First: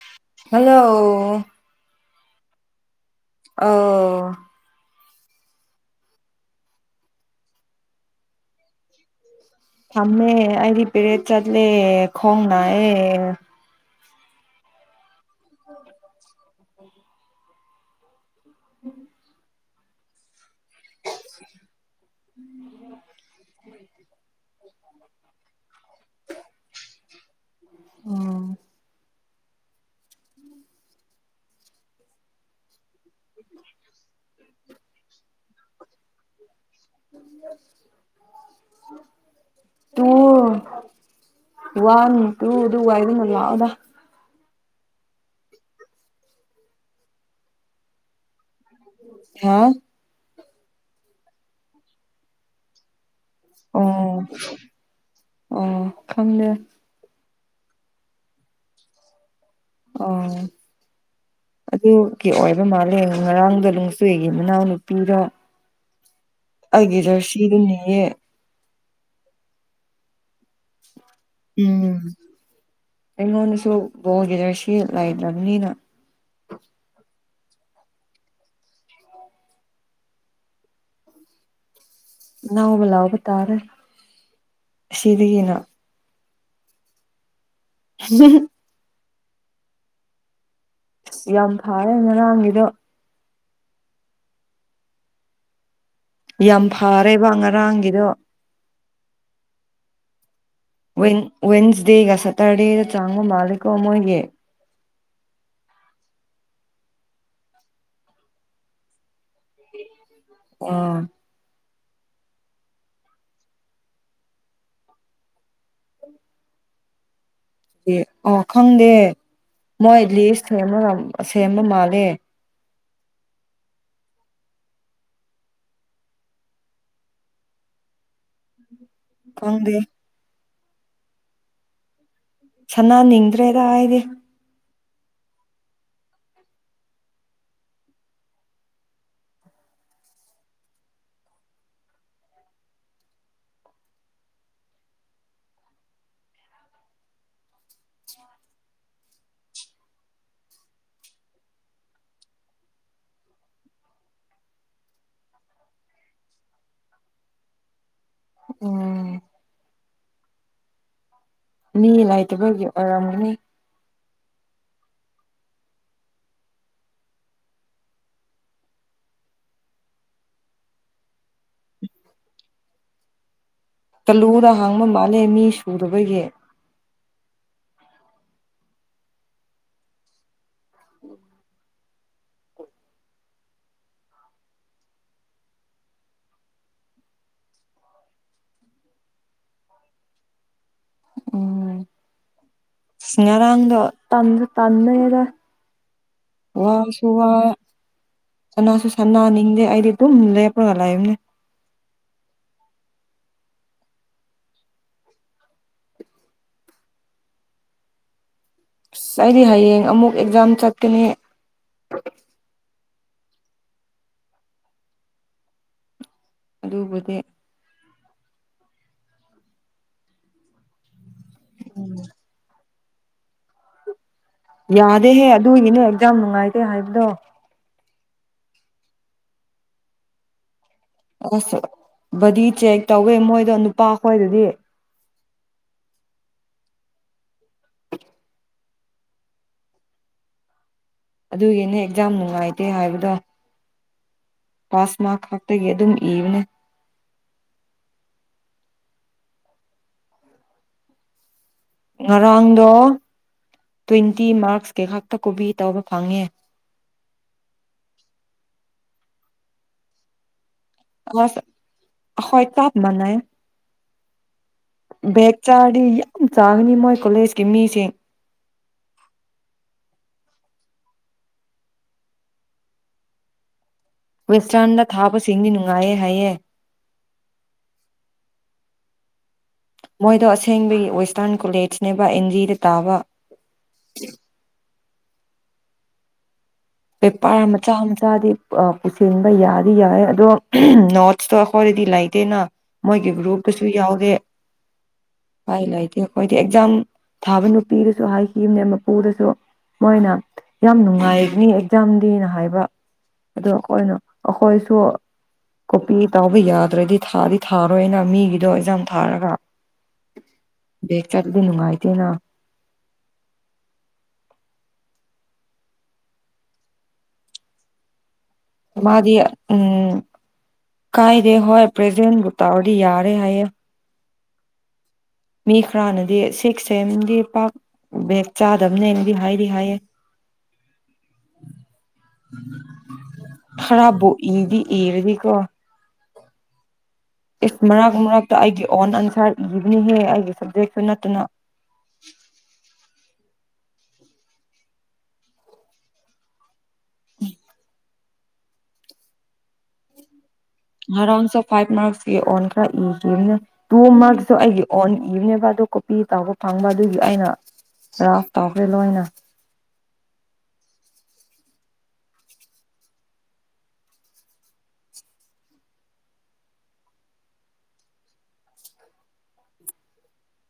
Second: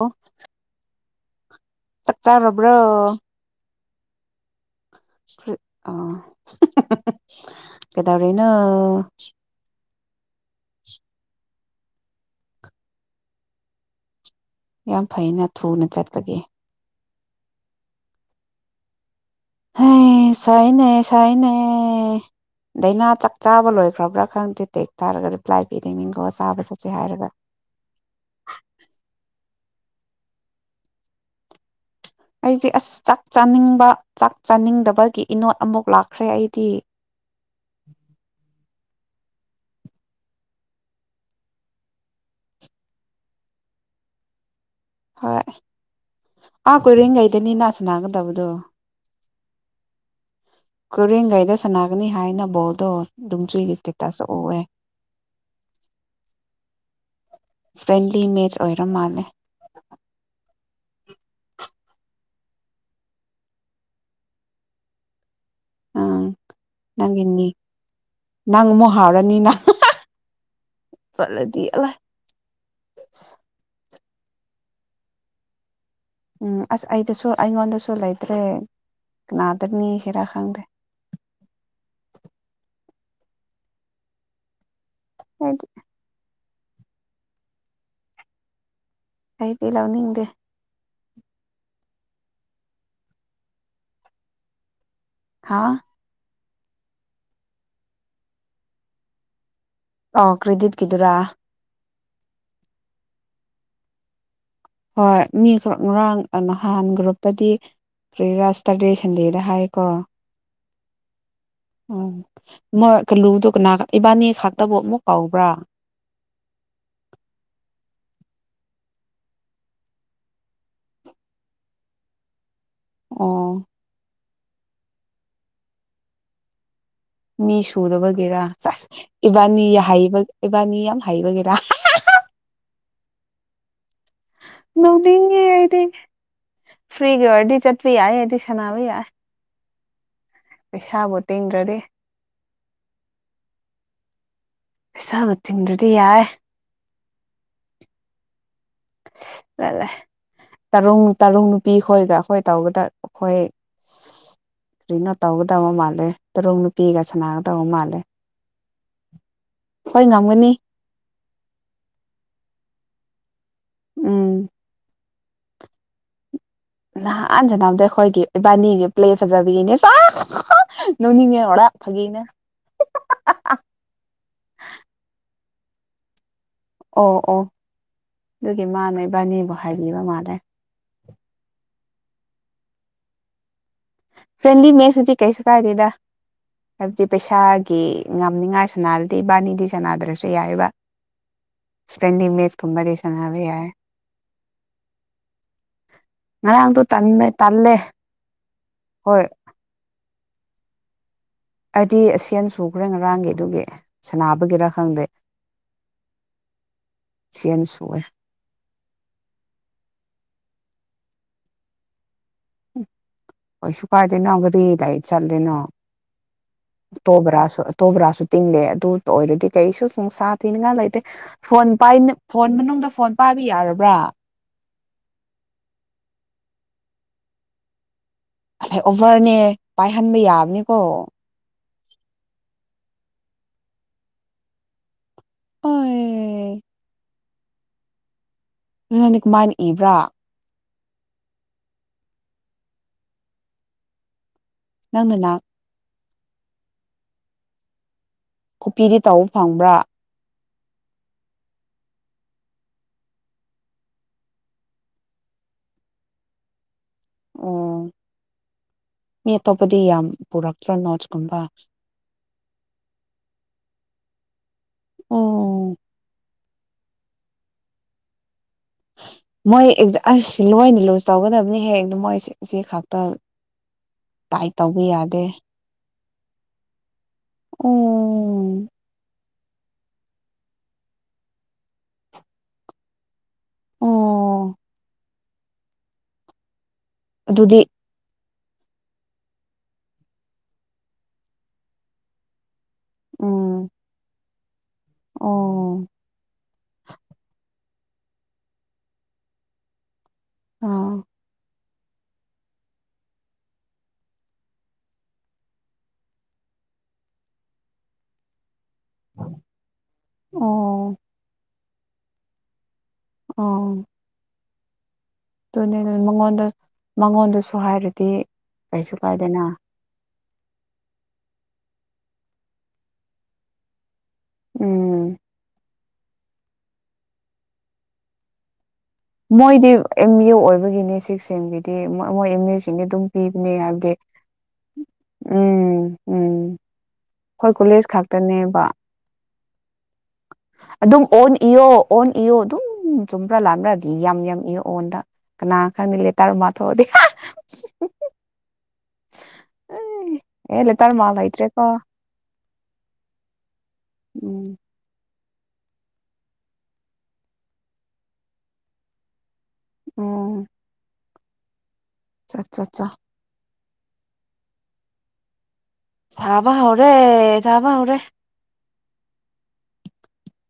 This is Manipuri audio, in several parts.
ꯑꯣ ꯍꯜꯂꯣ ꯆꯥꯛ ꯆꯥꯟꯣꯕ꯭ꯔꯣ ꯑꯣ ꯑ ꯀꯗꯩꯅ ꯊꯝꯃꯦ ꯑꯗꯤ ꯄꯦꯔꯦꯠ ꯆꯠꯂ ꯈꯣꯡꯅ ꯑꯦ ꯌꯥꯝ ꯐꯩꯅ ꯊꯨꯅ ꯆꯠꯄꯒꯤꯦ ꯎꯝ ꯍ ꯁꯥꯏꯅꯦ ꯁꯥꯏꯅꯦ ꯗꯥꯏꯅꯥ ꯆꯥꯛ ꯆꯥꯕ ꯂꯣꯏꯈ꯭ꯔꯕ꯭ꯔꯥ ꯈꯪꯗꯦ ꯇꯦꯛ ꯊꯥꯔꯒ ꯔꯤ ꯄ꯭ꯂꯥꯏ ꯄꯤꯔꯦ ꯃꯤꯡꯈꯣ ꯆꯥꯕ ꯆꯠꯁꯦ ꯍꯥꯏꯔꯒ ꯎꯝ ꯑꯩꯁꯦ ꯑꯁ ꯆꯥꯛ ꯆꯥꯅꯤꯡꯕ ꯆꯥꯛ ꯆꯥꯅꯤꯡꯗꯕꯒꯤ ꯏꯅꯣꯠ ꯑꯃꯨꯛ ꯂꯥꯛꯈ꯭ꯔꯦ ꯑꯩꯗꯤ [unintelligible] ꯇꯨ ꯋꯥꯟ ꯇꯨ ꯑꯗꯨ ꯋꯥꯏꯗꯅ ꯂꯥꯎꯗ ꯍꯣꯏ ꯑꯥ ꯀꯣꯏꯔꯦꯟꯈꯩꯗꯅꯤꯅꯥ ꯁꯅꯥꯒꯗꯕꯗꯣ ꯍꯥꯥ ꯀꯔꯤꯒꯩꯗ ꯁꯅꯥꯒꯅꯤ ꯍꯥꯏꯅꯕꯣꯗꯨꯣ ꯑꯗꯨꯝ ꯆꯨꯏꯒꯤ ꯑꯣ ꯏꯁꯇꯦꯛꯇꯁꯨ ꯑꯣꯏꯑꯦ ꯑꯣ ꯈꯪꯗꯦ ꯐ꯭ꯔꯦꯟꯂꯤ ꯏꯃꯦꯖ ꯑꯣꯏꯔ ꯃꯥꯜꯂꯦ ꯑꯣ ꯑꯗꯨꯒꯤ ꯑꯣꯏꯕ ꯃꯥꯜꯂꯦ ꯉꯔꯥꯡꯗꯣ ꯅꯨꯡꯆꯨꯒꯤ ꯃꯅꯥꯎꯅꯨꯄꯤꯗ ꯑꯥ ꯑꯩꯒꯤ ꯖꯔꯁꯤꯗꯨꯅꯦꯌꯦ ꯃꯍꯥꯎꯔꯅꯤꯅ ꯎꯝ ꯑꯩꯉꯣꯟꯅꯁꯨꯣ ꯕꯣꯒꯤꯗꯔꯁꯤ ꯂꯩꯗ꯭ꯔꯕꯅꯤꯅ ꯎꯝ ꯑꯁ ꯑꯩꯗꯁꯨ ꯑꯩꯉꯣꯟꯗꯁꯨ ꯂꯩꯇ꯭ꯔꯦ ꯀꯅꯥꯗꯅꯤ ꯈꯔ ꯈꯪꯗꯦ ꯅꯅꯥꯎꯕ ꯂꯑꯣꯕ ꯇꯥꯔꯦ ꯑꯁꯤꯗꯒꯤꯅ ꯑꯩꯗꯤ ꯍ ꯑꯩꯗꯤ ꯂꯧꯅꯤꯡꯗꯦ ꯑꯁ ꯌꯥꯝ ꯐꯔꯦ ꯉꯔꯥꯡꯒꯤꯗꯣ ꯍꯥꯥ ꯌꯥꯝ ꯐꯔꯦꯕ ꯉꯔꯥꯡꯒꯤꯗꯣ ꯑ ꯀ꯭ꯔꯤꯗꯤꯠꯀꯤꯗꯨꯔꯥ ꯗꯒ ꯁꯇꯔꯗꯦꯗ ꯆꯥꯡꯉꯣ ꯃꯥꯂꯤꯀꯣ ꯃꯣꯏꯦ ꯍꯣꯏ ꯃꯤ ꯉꯔꯥꯡ ꯅꯍꯥꯟꯒ꯭ꯔꯨꯞꯇꯗꯤ ꯐꯔꯤꯔꯥ ꯁꯇꯔꯗꯦ ꯁꯟꯗꯦꯗ ꯍꯥꯏꯀꯣ ꯑ ꯎ ꯃ ꯀꯜꯂꯨꯗꯨ ꯀꯅꯥ ꯏꯕꯥꯅꯤ ꯈꯥꯛꯇꯕꯨ ꯑꯃꯨꯛ ꯀꯥꯎꯕ꯭ꯔꯥ ꯑ ꯈꯪꯗꯦ ꯃꯣꯏ ꯂꯤꯁ ꯁꯦꯝꯃ ꯁꯦꯝꯕ ꯃꯥꯜꯂꯦ ꯑꯣ ꯃꯤ ꯁꯨꯗꯕꯒꯦꯔꯥ ꯆ ꯏꯕꯅꯤ ꯈꯪꯗꯦ ꯍꯥꯏꯩꯕ ꯑꯦꯕꯥꯅꯤ ꯌꯥꯝ ꯍꯥꯏꯩꯕꯒꯦꯔꯥ ꯁꯅꯥ ꯅꯤꯡꯗ꯭ꯔꯦꯗ ꯍꯥꯏꯗꯤ ꯅꯧꯅꯤꯡꯉꯦ ꯑꯩꯗꯤ ꯐ꯭ꯔꯤꯒꯤ ꯑꯣꯏꯔꯗꯤ ꯆꯠꯄ ꯌꯥꯏ ꯑꯩꯗꯤ ꯁꯥꯟꯅꯕ ꯌꯥꯏ ꯄꯩꯁꯥꯕꯨ ꯇꯦꯡꯗ꯭ꯔꯗꯤ ꯑꯦꯁꯥꯕ ꯆꯗꯨꯗꯤ ꯌꯥꯏ ꯇꯔꯨꯡ ꯇꯔꯨꯡ ꯅꯨꯄꯤ ꯈꯣꯏꯒ ꯑꯩꯈꯣꯏ ꯇꯧꯒꯗꯕ ꯑꯩꯈꯣꯏ ꯀꯔꯤꯅꯣ ꯇꯧꯒꯗꯕ ꯃꯥꯜꯂꯦ ꯇꯔꯨꯡ ꯅꯨꯄꯤꯒ ꯁꯅꯒꯗꯕ ꯃꯥꯜꯂꯦ ꯎꯝ ꯍꯣꯏ ꯉꯝꯒꯅꯤ ꯃꯤ ꯂꯥꯏꯇꯕꯒꯤ ꯑꯣꯏꯔꯝꯒꯅꯤ ꯎꯝ ꯅꯍꯥꯟ ꯁꯅꯕꯗꯣ ꯑꯩꯈꯣꯏꯒꯤ ꯏꯕꯥꯅꯤꯒꯤ ꯄ꯭ꯂꯦ ꯐꯖꯕꯒꯤꯅꯦ ꯅꯣꯡꯅꯤꯡꯉꯦꯔꯔꯥ ꯐꯥꯒꯤꯅꯦ ꯇꯜꯂꯨꯗ ꯍꯥꯡꯕ ꯃꯥꯜꯂꯦ ꯃꯤ ꯄꯨꯕꯒꯤ ꯑꯣ ꯑꯣ ꯑꯗꯨꯒꯤ ꯃꯥꯅ ꯏꯕꯥꯅꯤꯕꯨ ꯍꯥꯏꯕꯤꯕ ꯃꯥꯜꯂꯦ ꯎꯝ ꯐ꯭ꯔꯦꯟꯂꯤ ꯃꯦꯁꯇꯗꯤ ꯀꯩꯁꯨ ꯀꯥꯏꯗꯦꯗ ꯍꯥꯏꯕꯗꯤ ꯄꯩꯁꯥꯒꯤ ꯉꯅꯤꯡꯉꯥꯏ ꯁꯥꯟꯅꯔꯗꯤ ꯏꯕꯥꯅꯤꯗꯤ ꯁꯥꯟꯅꯗ꯭ꯔꯁꯨ ꯌꯥꯏꯑꯕ ꯎꯝ ꯐ꯭ꯔꯦꯟꯂꯤ ꯃꯦꯠꯁ ꯀꯨꯝꯕꯗꯤ ꯁꯥꯟꯅꯕ ꯌꯥꯏ ꯁꯅꯔꯥꯡꯗ ꯇꯥꯟ ꯇꯥꯟꯅꯗ ꯉꯔꯥꯡꯗꯣ ꯋꯥꯁꯨ ꯇꯟꯕ ꯇꯜꯂꯦ ꯋꯥꯁꯨ ꯅꯥ ꯍꯣꯏ ꯅꯤꯡꯦ ꯑꯩꯗꯤ ꯇꯨꯝ ꯂꯩ ꯄꯣꯒꯂꯥꯏꯝꯅꯦ ꯑꯩꯗꯤ ꯑꯁꯦꯟ ꯁꯨꯈ꯭ꯔꯦ ꯉꯔꯥꯡꯒꯤ ꯑꯗꯨꯒꯤ ꯁꯅꯥꯅꯕꯒꯤꯔ ꯈꯪꯗꯦ ꯆꯅ ꯁꯨꯋꯦ ꯑꯁ ꯑꯩꯗꯤ ꯍꯌꯦꯡ ꯑꯃꯨꯛ ꯑꯦꯛꯖꯥꯝ ꯆꯠꯀꯅꯤ ꯄꯩꯁꯨ ꯀꯥꯏꯗ ꯅꯒꯔꯤ ꯂꯥꯏꯠ ꯆꯜꯂ ꯅ ꯑꯗꯨꯕꯨꯗꯤ ꯇꯣꯕ꯭ꯔꯥꯁ ꯇꯣꯕ꯭ꯔꯥꯁꯨ ꯇꯤꯡꯗꯦ ꯑꯗꯨ ꯑꯣꯏꯔꯗꯤ ꯀꯩꯁꯨ ꯅꯨꯡꯁꯥ ꯊꯤꯅꯤꯡꯉꯥꯏ ꯂꯩꯇꯦ ꯐꯣꯟ ꯄꯥꯏꯅ ꯐꯣꯟ ꯃꯅꯥꯗ ꯐꯣꯟ ꯄꯥꯏꯕꯤ ꯌꯥꯔꯕ꯭ꯔꯥ ꯌꯥꯗꯦꯍꯦ ꯑꯗꯨꯏꯒꯤꯅꯦ ꯑꯦꯛꯖꯥꯝ ꯅꯨꯡꯉꯥꯏꯇꯦ ꯍꯥꯏꯕꯗꯣ ꯉꯁꯥꯏ ꯑꯣꯚꯔꯅꯦ ꯄꯥꯏꯍꯟꯕ ꯌꯥꯕꯅꯦ ꯑꯁ ꯗꯤ ꯆꯦ ꯇꯧꯋꯦ ꯃꯣꯏꯗꯣ ꯅꯨꯄꯥꯈꯣꯏꯗꯗꯤ ꯍ ꯅ ꯅꯪꯗꯤ ꯀꯃꯥꯏꯅ ꯏꯕ꯭ꯔꯥ ꯑꯗꯨꯒꯤꯅꯦ ꯑꯦꯛꯖꯥꯝ ꯅꯨꯡꯉꯥꯏꯇꯦ ꯍꯥꯏꯕꯗꯣ ꯄꯥꯁꯃꯥ ꯅꯪꯅ ꯈꯥꯛꯇꯒꯤ ꯑꯗꯨꯝ ꯏꯕꯅꯦ ꯀꯣꯄꯤꯗꯤ ꯇꯧꯕ ꯐꯪꯕ꯭ꯔꯥ ꯉꯔꯥꯡꯗꯣ ꯇ꯭ꯋꯦꯟꯇꯤ ꯃꯥꯔꯛꯁ ꯀꯩ ꯈꯥꯛꯛꯇ ꯀꯣꯕꯤ ꯇꯧꯕ ꯐꯪꯉꯦ ꯑꯣ ꯃꯤ ꯑꯇꯣꯞꯄꯗꯤ ꯌꯥꯝ ꯄꯨꯔꯛ ꯑ ꯍꯣꯏ ꯇꯞ ꯃꯥꯏ ꯦꯛꯦꯛ ꯑꯣ ꯆꯥꯗꯤ ꯆꯥꯒꯅꯤ ꯃꯣꯏ ꯀꯣꯂꯦꯖꯀꯤ ꯃꯤꯁꯤꯡ ꯃꯣꯏ ꯑꯁ ꯂꯣꯏꯅ ꯂꯣꯟꯁ ꯇꯧꯒꯗꯕꯅꯤ ꯍꯦꯛ ꯑꯗꯨ ꯃꯣꯏꯦ ꯆꯦ ꯈꯥꯛꯇ ꯋꯁꯇꯔꯟꯗ ꯊꯥꯕ ꯁꯤꯦꯡ ꯅꯨꯅꯨꯡ ꯉꯥꯏꯌꯦꯦ ꯍꯥꯏꯌꯦ ꯑꯣ ꯃꯣꯏꯗꯣ ꯑꯁꯦꯡꯕꯒꯤ ꯋꯦꯁꯇꯔꯟ ꯀꯣꯂꯦꯖꯅꯦꯕ ꯑꯦꯟ ꯖꯤꯗ ꯇꯥꯕ ꯑꯣ ꯕꯦꯄꯥꯔ ꯑꯗꯨꯗꯤ ꯃꯆꯥ ꯃꯆꯥꯗꯤ ꯄꯨꯁꯤꯟꯕ ꯌꯥꯗꯤ ꯌꯥꯏꯦ ꯑꯗꯣ ꯅꯣꯔꯠꯁꯇꯣ ꯑꯩꯈꯣꯏꯗꯤ ꯂꯩꯇꯦꯅ ꯃꯣꯏꯒꯤ ꯎꯝ ꯒ꯭ꯔꯨꯞꯀꯁꯨ ꯌꯥꯎꯗꯦ ꯂꯥꯏ ꯑꯣ ꯂꯥꯏꯗꯤ ꯑꯩ ꯀꯣꯏꯗꯤ ꯑꯦꯛꯖꯝ ꯊꯥꯕ ꯅꯨꯄꯤꯗꯁꯨ ꯍꯥꯏꯈꯤꯕꯅꯦ ꯃꯄꯨꯗꯁꯨ ꯃꯣꯏꯅ ꯌꯥꯝ ꯑꯥ ꯅꯨꯡꯉꯥꯏꯅꯤ ꯌꯥꯝꯛꯖꯥꯝ ꯗꯦꯅ ꯍꯥꯏꯕ ꯑꯗꯣ ꯑꯩꯈꯣꯏꯅ ꯑꯩꯈꯣꯏꯁꯨ ꯀꯣꯄꯤ ꯇꯥꯎꯕ ꯌꯥꯗ꯭ꯔꯗꯤ ꯊꯥꯗꯤ ꯊꯥꯔꯣꯏꯅ ꯃꯤꯒꯤꯗꯣ ꯑꯦꯛꯖꯥꯝ ꯊꯥꯔꯒ ꯑꯣ ꯕꯦꯛ ꯆꯠꯂꯗꯤ ꯅꯨꯡꯉꯥꯏ ꯏꯅ ꯑ ꯑꯗꯨꯅꯦ ꯃꯉꯣꯟꯗ ꯃꯉꯣꯟꯗꯁꯨ ꯍꯥꯏꯔꯗꯤ ꯀꯩꯁꯨ ꯃꯥꯗꯤ ꯀꯥꯏꯗꯅ ꯎꯝ ꯀꯥꯏꯔꯦ ꯍꯣꯏ ꯄ꯭ꯔꯖꯦꯟꯕꯨ ꯇꯧꯔꯗꯤ ꯌꯥꯔꯦ ꯍꯥꯏꯌꯦꯦ ꯎꯝ ꯃꯤ ꯈꯔꯅꯗꯤ ꯁꯤꯛꯁ ꯁꯦꯝꯦꯝꯗꯤ ꯄꯥꯛ ꯕꯦꯛ ꯆꯥ ꯃꯣꯏꯗꯤ ꯑꯦꯝ ꯑꯦꯨ ꯑꯣꯏꯕꯒꯤꯅꯤ ꯁꯤꯛꯁ ꯑꯒꯤꯗꯤ ꯃꯣꯏ ꯑꯦꯝ ꯑꯦꯨꯁꯤꯡꯗꯤ ꯑꯗꯨꯝ ꯄꯤꯕꯅꯦ ꯍꯥꯏꯕꯗꯤ ꯈꯔꯕꯨ ꯏꯗꯤ ꯏꯔꯗꯤꯀꯣ ꯎꯝ ꯎꯝ ꯑꯩꯈꯣꯏ ꯏꯁ ꯀꯣꯂꯦꯖ ꯃꯔꯛ ꯃꯔꯛꯇ ꯈꯛꯇꯅꯦꯕ ꯑꯩꯒꯤ ꯑꯣꯟ ꯑꯟꯁꯔ ꯑꯗꯨꯝ ꯑꯣꯟ ꯏꯌꯣ ꯑꯣꯟ ꯏꯌꯣ ꯑꯗꯨꯝ ꯆꯨꯝꯕ꯭ꯔꯥ ꯂꯥꯡ꯭ꯔꯥ ꯗꯤ ꯌꯥꯝ ꯏ ꯑꯣꯟꯗ ꯀꯅꯥ ꯈꯪꯗ ꯂꯩꯦꯇꯥꯥꯔꯨ ꯃꯥꯊꯣꯛꯑꯗꯤ ꯎꯝ ꯑꯦ ꯂꯦꯇꯔ ꯃꯥ ꯑꯔꯥꯎꯟꯁꯨ ꯂꯩꯇ꯭ꯔꯦꯀꯣ ꯐꯥꯏꯚ ꯃꯥꯔꯛꯁꯀꯤ ꯑꯣꯟ ꯈꯔ ꯏꯈꯤꯕ ꯇꯨ ꯃꯥꯔꯛꯁꯁꯨ ꯎꯝ ꯑꯩꯒꯤ ꯑꯣꯟ ꯏꯕꯅꯦꯕ ꯑꯗꯨ ꯀꯣꯄꯤ ꯇꯥꯎꯕ ꯐꯪꯕ ꯑꯗꯨꯒꯤ ꯑꯩꯅ ꯔꯐ ꯇꯧꯈ꯭ꯔꯦ ꯂꯣꯏꯅ ꯎꯝ ꯑ ꯑꯆꯥ ꯑꯠꯆꯥ ꯆꯕ ꯍꯧꯧꯔꯦ ꯆꯕ ꯍꯧꯧꯔꯦ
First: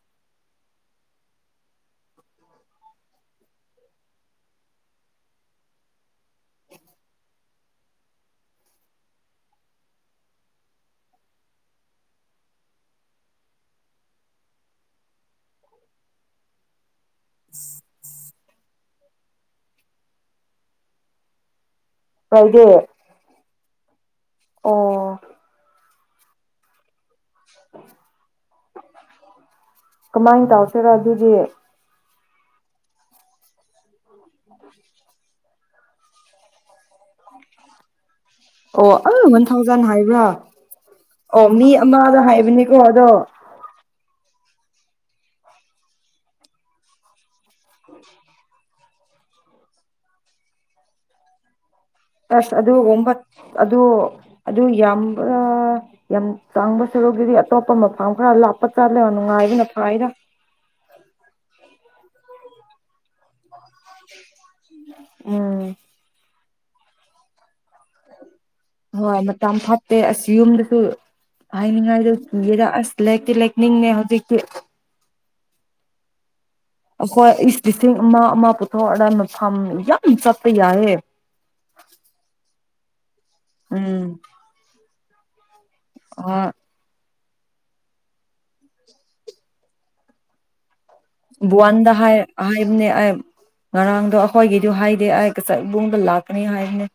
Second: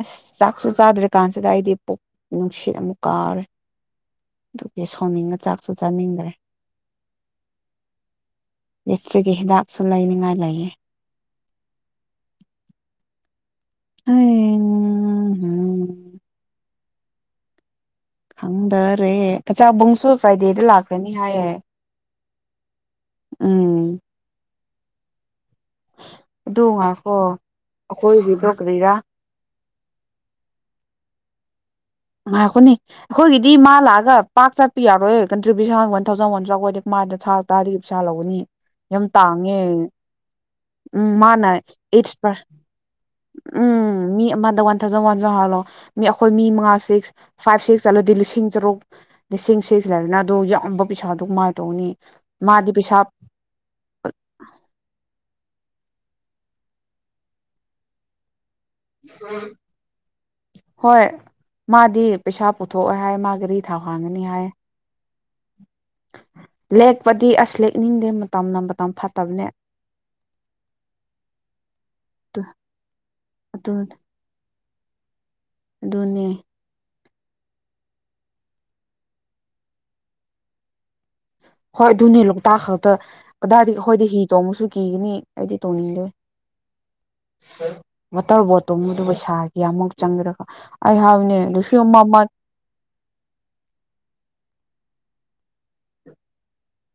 ꯑꯁ ꯆꯥꯛꯁꯨ ꯆꯥꯗ꯭ꯔꯤ ꯀꯥꯟꯁꯤꯗ ꯑꯩꯗꯤ ꯄꯨꯛ ꯅꯨꯡꯁꯤꯠ ꯑꯃꯨꯛ ꯀꯥꯎꯔꯦ ꯑꯗꯨꯒꯤ ꯁꯣꯅꯤꯡꯅ ꯆꯥꯛꯁꯨ ꯆꯥꯅꯤꯡꯈ꯭ꯔꯦ ꯗꯤꯁꯇ꯭ꯔꯤꯛꯀꯤ ꯍꯤꯗꯥꯛꯁꯨ ꯂꯩꯅꯤꯡꯉꯥꯏ ꯂꯩꯌꯦ ꯑ ꯈꯪꯗꯔꯦ ꯆꯆꯥꯕꯨꯡꯁꯨ ꯐ꯭ꯔꯥꯏꯗꯦꯗ ꯂꯥꯛꯈ꯭ꯔꯅꯤ ꯍꯥꯏꯌꯦ ꯍꯗ ꯎꯝ ꯑꯣ ꯑꯗꯨꯉ ꯍꯣ ꯑꯩꯈꯣꯏꯕꯤꯗ ꯀ ꯂꯩꯔꯥ ꯀꯃꯥꯏꯅ ꯇꯧꯁꯤꯔꯣ ꯑꯗꯨꯗꯤ ꯑ ꯑꯩꯈꯣꯅꯤ ꯑꯩꯈꯣꯏꯒꯤꯗꯤ ꯃꯥ ꯂꯥꯛꯑꯒ ꯄꯥꯛ ꯆꯠ ꯄꯤꯌꯥꯔꯣꯏ ꯀꯣ ꯨꯕꯤꯁ ꯍꯥꯡꯅꯊꯧꯖꯥꯎꯅꯖꯥꯎꯒꯗꯦ ꯃꯥꯗ ꯊꯥ ꯇꯔꯥꯗꯒꯤ ꯄꯩꯁꯥ ꯂꯧꯒꯅꯤ ꯑꯣ ꯌꯥꯝ ꯑꯥ ꯋꯥꯟ ꯇꯥꯡꯉꯦ ꯊꯥꯎꯖꯟ ꯍꯥꯏꯕ꯭ꯔꯥ ꯎꯝ ꯑꯣ ꯃꯥꯅ ꯃꯤ ꯑꯩꯠꯁ ꯑꯃꯗ ꯄꯥꯔꯁ ꯍꯥꯏꯕꯅꯦꯀꯣ ꯑꯗꯣ ꯎꯝ ꯃꯤ ꯑꯃꯗ ꯋꯥꯟ ꯊꯥꯎꯖꯟ ꯋꯥꯟꯖꯟ ꯍꯥꯜꯂꯣ ꯃꯤ ꯑꯩꯈꯣꯏ ꯃꯤ ꯃꯉꯥ ꯁꯤꯛꯁ ꯐꯥꯏꯚ ꯁꯤꯛꯁ ꯆꯠꯂꯗꯤ ꯂꯤꯁꯤꯡ ꯇꯔꯨꯛ ꯂꯤꯁꯤꯡ ꯁꯤꯁꯤ ꯂꯩꯔꯅ ꯑ ꯌꯥꯝꯕ ꯄꯩꯁꯥꯗꯨ ꯀꯃꯥꯏꯅ ꯇꯧꯅꯤ ꯑꯁ ꯃꯥꯗꯤ ꯑꯗꯨ ꯄꯩꯁꯥ ꯑꯣꯕ ꯑꯗꯨ ꯑꯗꯨ ꯌꯥꯝ ꯌꯥꯝ ꯆꯥꯡꯕ ꯁꯔꯨꯛꯒꯤꯗꯤ ꯑꯇꯣꯞꯄ ꯃꯐꯝ ꯈꯔ ꯂꯄ ꯄ ꯆꯥ ꯂꯦꯅꯅꯨꯡꯉꯕꯤꯅ ꯐꯥꯗ ꯍꯣꯏ ꯃꯥꯗꯤ ꯄꯩꯁꯥ ꯄꯨꯊꯣꯛꯑꯣꯦ ꯍꯥꯏ ꯃꯥꯒꯤꯗꯤ ꯊꯥꯎ ꯍꯥꯡꯒꯅꯤ ꯍꯥꯏ ꯎꯝ ꯂꯦꯛꯄꯗꯤ ꯑꯁ ꯂꯦꯛꯅꯤꯡꯗꯦ ꯃꯇꯝꯅ ꯃꯇꯝ ꯍꯣꯏ ꯐꯠꯇꯕꯅꯦ ꯃꯇꯝ ꯐꯠꯇꯦ ꯑꯁ ꯌꯨꯝꯗꯁꯨ ꯍꯥꯏꯅꯤꯡꯉꯥꯏꯗ ꯑꯗꯨ ꯀꯗ ꯑꯁ ꯂꯩꯛꯇꯤ ꯂꯦꯛꯅꯤꯡꯉ ꯍꯧꯖꯤꯛꯇꯤ ꯑꯗꯨꯣꯅꯦ ꯑꯩꯈꯣꯏ ꯏꯁ ꯂꯤꯁꯤꯡ ꯑꯃ ꯑꯃ ꯄꯨꯊꯣꯛꯑꯔ ꯃ ꯐꯥꯝ ꯌꯥꯝ ꯆꯠꯄ ꯌꯥꯏꯑꯦ ꯍꯣꯏ ꯑꯗꯨꯅꯦ ꯂꯣꯛꯇꯥꯛ ꯈꯛꯇ ꯀꯗꯥꯏꯗꯒꯤ ꯎꯝ ꯑꯩꯈꯣꯏꯗꯤ ꯍꯤ ꯇꯣꯡꯕꯁꯨ ꯀꯤꯒꯅꯤ ꯍꯥꯏꯗꯤ ꯇꯜꯂꯦ ꯑ ꯋꯥꯇꯔ ꯕꯣꯇꯣꯗꯨ ꯄꯩꯁꯥꯒꯤꯃꯨꯛ ꯆꯪꯈ꯭ꯔꯒ ꯕꯋꯥꯟꯗ ꯍꯥꯏ ꯍꯥꯏꯕꯅꯦ ꯑꯩ ꯉꯔꯥꯡꯗꯣ ꯑꯩꯈꯣꯏꯒꯤꯗꯨ ꯍꯥꯏ ꯗꯤ ꯑꯩꯁ ꯏꯕꯨꯡꯗ ꯂꯥꯛꯀꯅꯤ ꯍꯥꯏꯕꯅꯦ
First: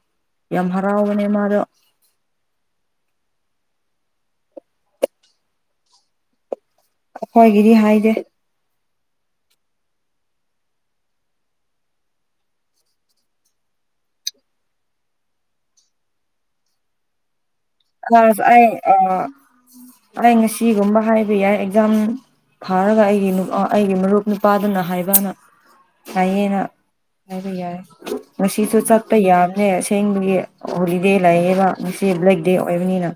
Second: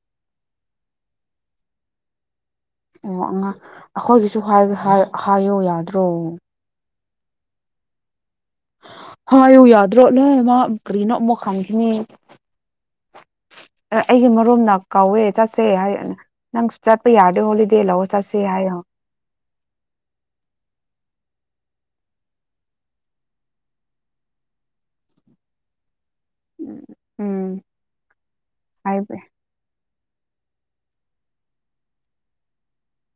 ꯌꯥꯝ ꯍꯔꯥꯎꯕꯅꯦ ꯃꯥꯗꯣ ꯑꯣ ꯑꯉꯥꯡ ꯑꯩꯈꯣꯏꯒꯤꯁꯨ ꯍꯥꯏꯌꯣ ꯌꯥꯗ꯭ꯔꯣ ꯑꯩꯈꯣꯏꯒꯤꯗꯤ ꯍꯥꯏꯗꯦ ꯍꯥꯏꯌꯨ ꯌꯥꯗ꯭ꯔꯣ ꯅꯣꯏ ꯃꯥ ꯀꯒ꯭ꯔꯤꯅꯣ ꯑꯃꯛ ꯈꯪꯈꯤꯅꯤ ꯑꯩꯒꯤ ꯃꯔꯣꯝꯅ ꯀꯥꯎꯋꯦ ꯆꯠꯁꯦ ꯍꯥꯏ ꯅꯪꯁꯨ ꯆꯠꯄ ꯌꯥꯗꯦ ꯍꯣ ꯍ ꯑꯩ ꯑ ꯑꯩ ꯉꯁꯤꯒꯨꯝꯕ ꯍꯥꯏꯕ ꯌꯥꯏ ꯑꯦꯛꯖꯥꯝ ꯊꯥꯔꯒ ꯑꯩꯒꯤ ꯑꯩꯒꯤ ꯃꯔꯨꯞ ꯅꯨꯄꯥꯗꯨꯅ ꯍꯥꯏꯕꯅ ꯍꯥꯏꯌꯦꯦꯅ ꯍꯥꯏꯕ ꯎꯝ ꯌꯥꯏ ꯉꯁꯤꯁꯨ ꯆꯠꯄ ꯍꯥꯏꯕ ꯌꯥꯕꯅꯦ ꯑꯁꯦꯡꯕꯒꯤ ꯍꯣꯂꯤꯗꯦ ꯂꯩꯌꯦꯕ ꯉꯆ ꯑꯗꯨ ꯑꯣꯏꯕꯅꯤꯅ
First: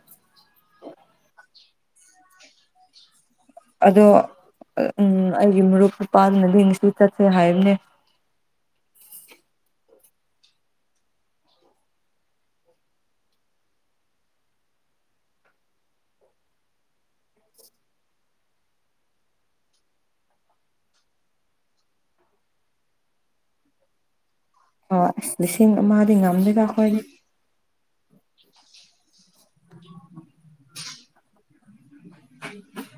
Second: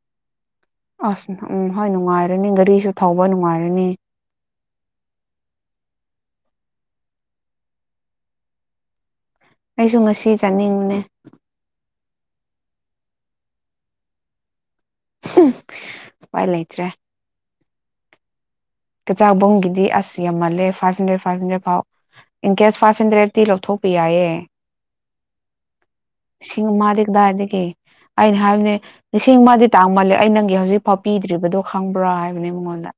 ꯑꯁ ꯎꯝ ꯍꯣꯏ ꯅꯨꯡꯉꯥꯏꯔꯅꯤ ꯒꯥꯔꯤꯁꯨ ꯊꯧꯕ ꯅꯃꯔꯅꯤ ꯑꯗꯣ ꯎꯝ ꯑꯩꯒꯤ ꯃꯔꯨꯞ ꯅꯨꯄꯥꯗꯨꯅꯗꯤꯦꯡꯁꯤ ꯆꯠꯁꯦ ꯍꯥꯏꯕꯅꯦ ꯁꯁꯨ ꯉꯁꯤ ꯆꯥꯅꯤꯡꯕꯅꯦ ꯋꯥꯏꯂꯥꯏꯇ꯭ꯔꯦ ꯀꯩꯆꯥꯛꯕꯨꯝꯒꯤꯗꯤ ꯑꯁ ꯌꯥꯝꯃꯜꯂꯦ ꯐꯥꯏꯚ ꯍꯟꯗ꯭ꯔꯦꯗ ꯐꯥꯏꯚ ꯍꯟꯗ꯭ꯔꯦꯠ ꯐꯥꯎ ꯏꯟ ꯀꯦꯁ ꯐꯥꯏꯚ ꯍꯟꯗ꯭ꯔꯦꯠꯇꯤ ꯂꯧꯊꯣꯛꯄ ꯌꯥꯏꯌꯦ ꯑ ꯑꯁ ꯂꯤꯁꯤꯡ ꯑꯃꯗꯤ ꯉꯝꯗꯣꯏꯕ ꯂꯤꯁꯤꯡ ꯑꯩꯈꯣꯏꯗꯤ ꯑꯃꯗꯤ ꯀꯗꯥꯏꯗꯒꯤ ꯑꯩꯅ ꯍꯥꯏꯕꯅꯦ ꯂꯤꯁꯤꯡ ꯃꯥꯗꯤ ꯇꯥꯡ ꯃꯥꯜꯂꯦ ꯑꯩ ꯅꯪꯒꯤ ꯍꯧꯖꯤꯛꯐꯥꯎ ꯄꯤꯗ꯭ꯔꯤꯕꯗꯣ ꯈꯪꯕ꯭ꯔꯥ ꯍꯥꯏꯕꯅꯤ ꯃꯉꯣꯟꯗ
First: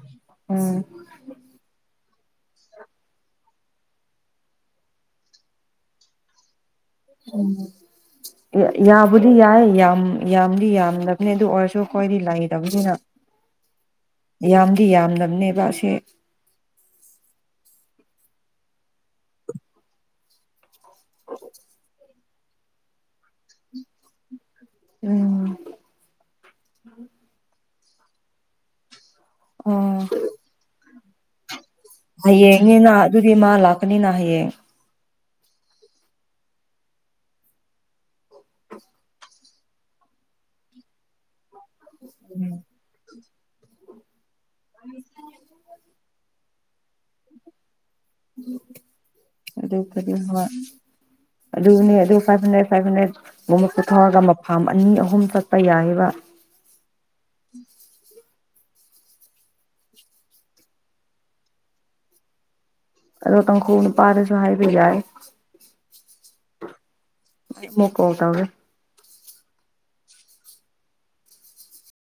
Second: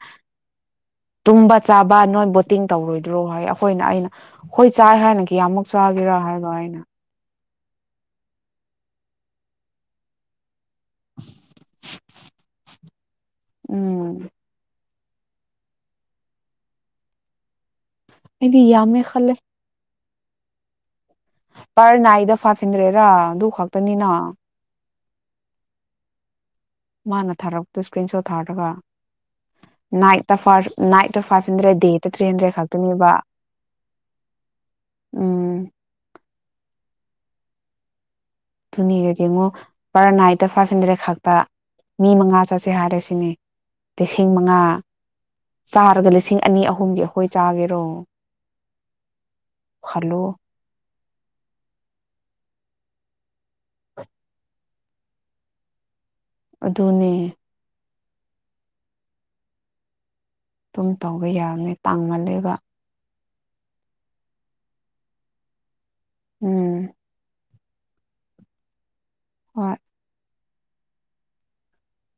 ꯎꯝ ꯇꯨꯝꯕ ꯆꯥꯕ ꯅꯣꯏ ꯕꯣꯠꯇꯤꯡ ꯇꯧꯔꯣꯏꯗ꯭ꯔꯣ ꯍꯥꯏ ꯑꯩꯈꯣꯏꯅ ꯑꯩꯅ ꯑꯩꯈꯣꯏ ꯆꯥ ꯍꯥꯏꯅ ꯀꯌꯥꯃꯨꯛ ꯆꯥꯒꯦꯔꯥ ꯍꯥꯏꯗꯣ ꯑꯩꯅ ꯌꯥꯕꯨꯗꯤ ꯌꯥꯏ ꯌꯥꯝ ꯌꯥꯝ ꯗꯤ ꯌꯥꯝꯗꯕꯅꯤ ꯑꯗꯨ ꯑꯣꯏꯔꯁꯨ ꯑꯩꯈꯣꯏꯗꯤ ꯂꯩꯇꯕꯅꯤꯅ ꯎꯝ ꯤ ꯌꯥꯝꯗꯕꯅꯦꯕꯁꯦ ꯑꯗꯤ ꯌꯥꯃꯦ ꯈꯂꯦ ꯄ ꯅꯅꯥꯏꯗ ꯐꯥꯏꯚ ꯍꯤꯟꯗ꯭ꯔꯦꯔꯥ ꯑꯗꯨ ꯈꯛꯇꯅꯤꯅ ꯎꯝ ꯃꯥꯅ ꯊꯥꯔꯛ ꯇ ꯁ꯭ꯀ꯭ꯔꯤꯟ ꯁꯣꯠ ꯊꯥꯔ ꯇꯀ ꯑꯣ ꯅꯥꯏ ꯇꯐꯔ ꯅꯥ ꯇ ꯐ ꯍꯌꯦꯡꯅꯤꯅ ꯑꯗꯨꯗꯤ ꯃꯥ ꯂꯥꯛꯀꯅꯤꯅ ꯍꯌꯦꯡ ꯎꯝ ꯑꯗꯨꯨꯅꯦꯒ ꯌꯦꯡꯉꯣ ꯄꯔ ꯅꯥꯏꯠꯇ ꯐꯥꯏꯚ ꯍꯟꯗ꯭ꯔꯦꯠ ꯈꯛꯇ ꯃꯤ ꯃꯉꯥ ꯆꯠꯁꯦ ꯍꯥꯏꯔꯁꯤꯅꯦ [unintelligible] ꯃꯤ ꯃꯉꯥ ꯆꯥꯔꯒ ꯂꯤꯁꯤꯡ ꯑꯅꯤ ꯑꯍꯨꯝꯒꯤ ꯑꯩꯈꯣꯏ ꯆꯥꯒꯦꯔꯣ? [unintelligible] ꯈꯜꯂꯣ ꯑꯗꯨꯅꯦ ꯑꯗꯨ ꯐꯥꯏꯚ ꯍꯟꯗ꯭ꯔꯦꯠ ꯐꯥꯏꯚ ꯍꯟꯗ꯭ꯔꯦꯠꯒꯨꯝꯕ ꯄꯨꯊꯔꯒ ꯃꯐꯝ ꯑꯅꯤ ꯑꯍꯨꯝ ꯆꯠꯄ ꯌꯥꯏꯌꯦꯕ ꯑꯗꯨꯅꯦ ꯑꯗꯨꯝ ꯇꯧꯕ ꯌꯥꯕꯅꯤ ꯇꯥꯡꯃꯜ ꯂꯦꯕ ꯔꯣ ꯇꯪꯈꯨꯜ ꯅꯨꯄꯗꯁꯨ ꯍꯥꯢꯕ ꯌꯥꯏ ꯫ ꯎꯝ꯫ [unintelligible] ꯀꯣꯜ ꯇꯧꯔꯦ꯫ ꯍꯣꯏ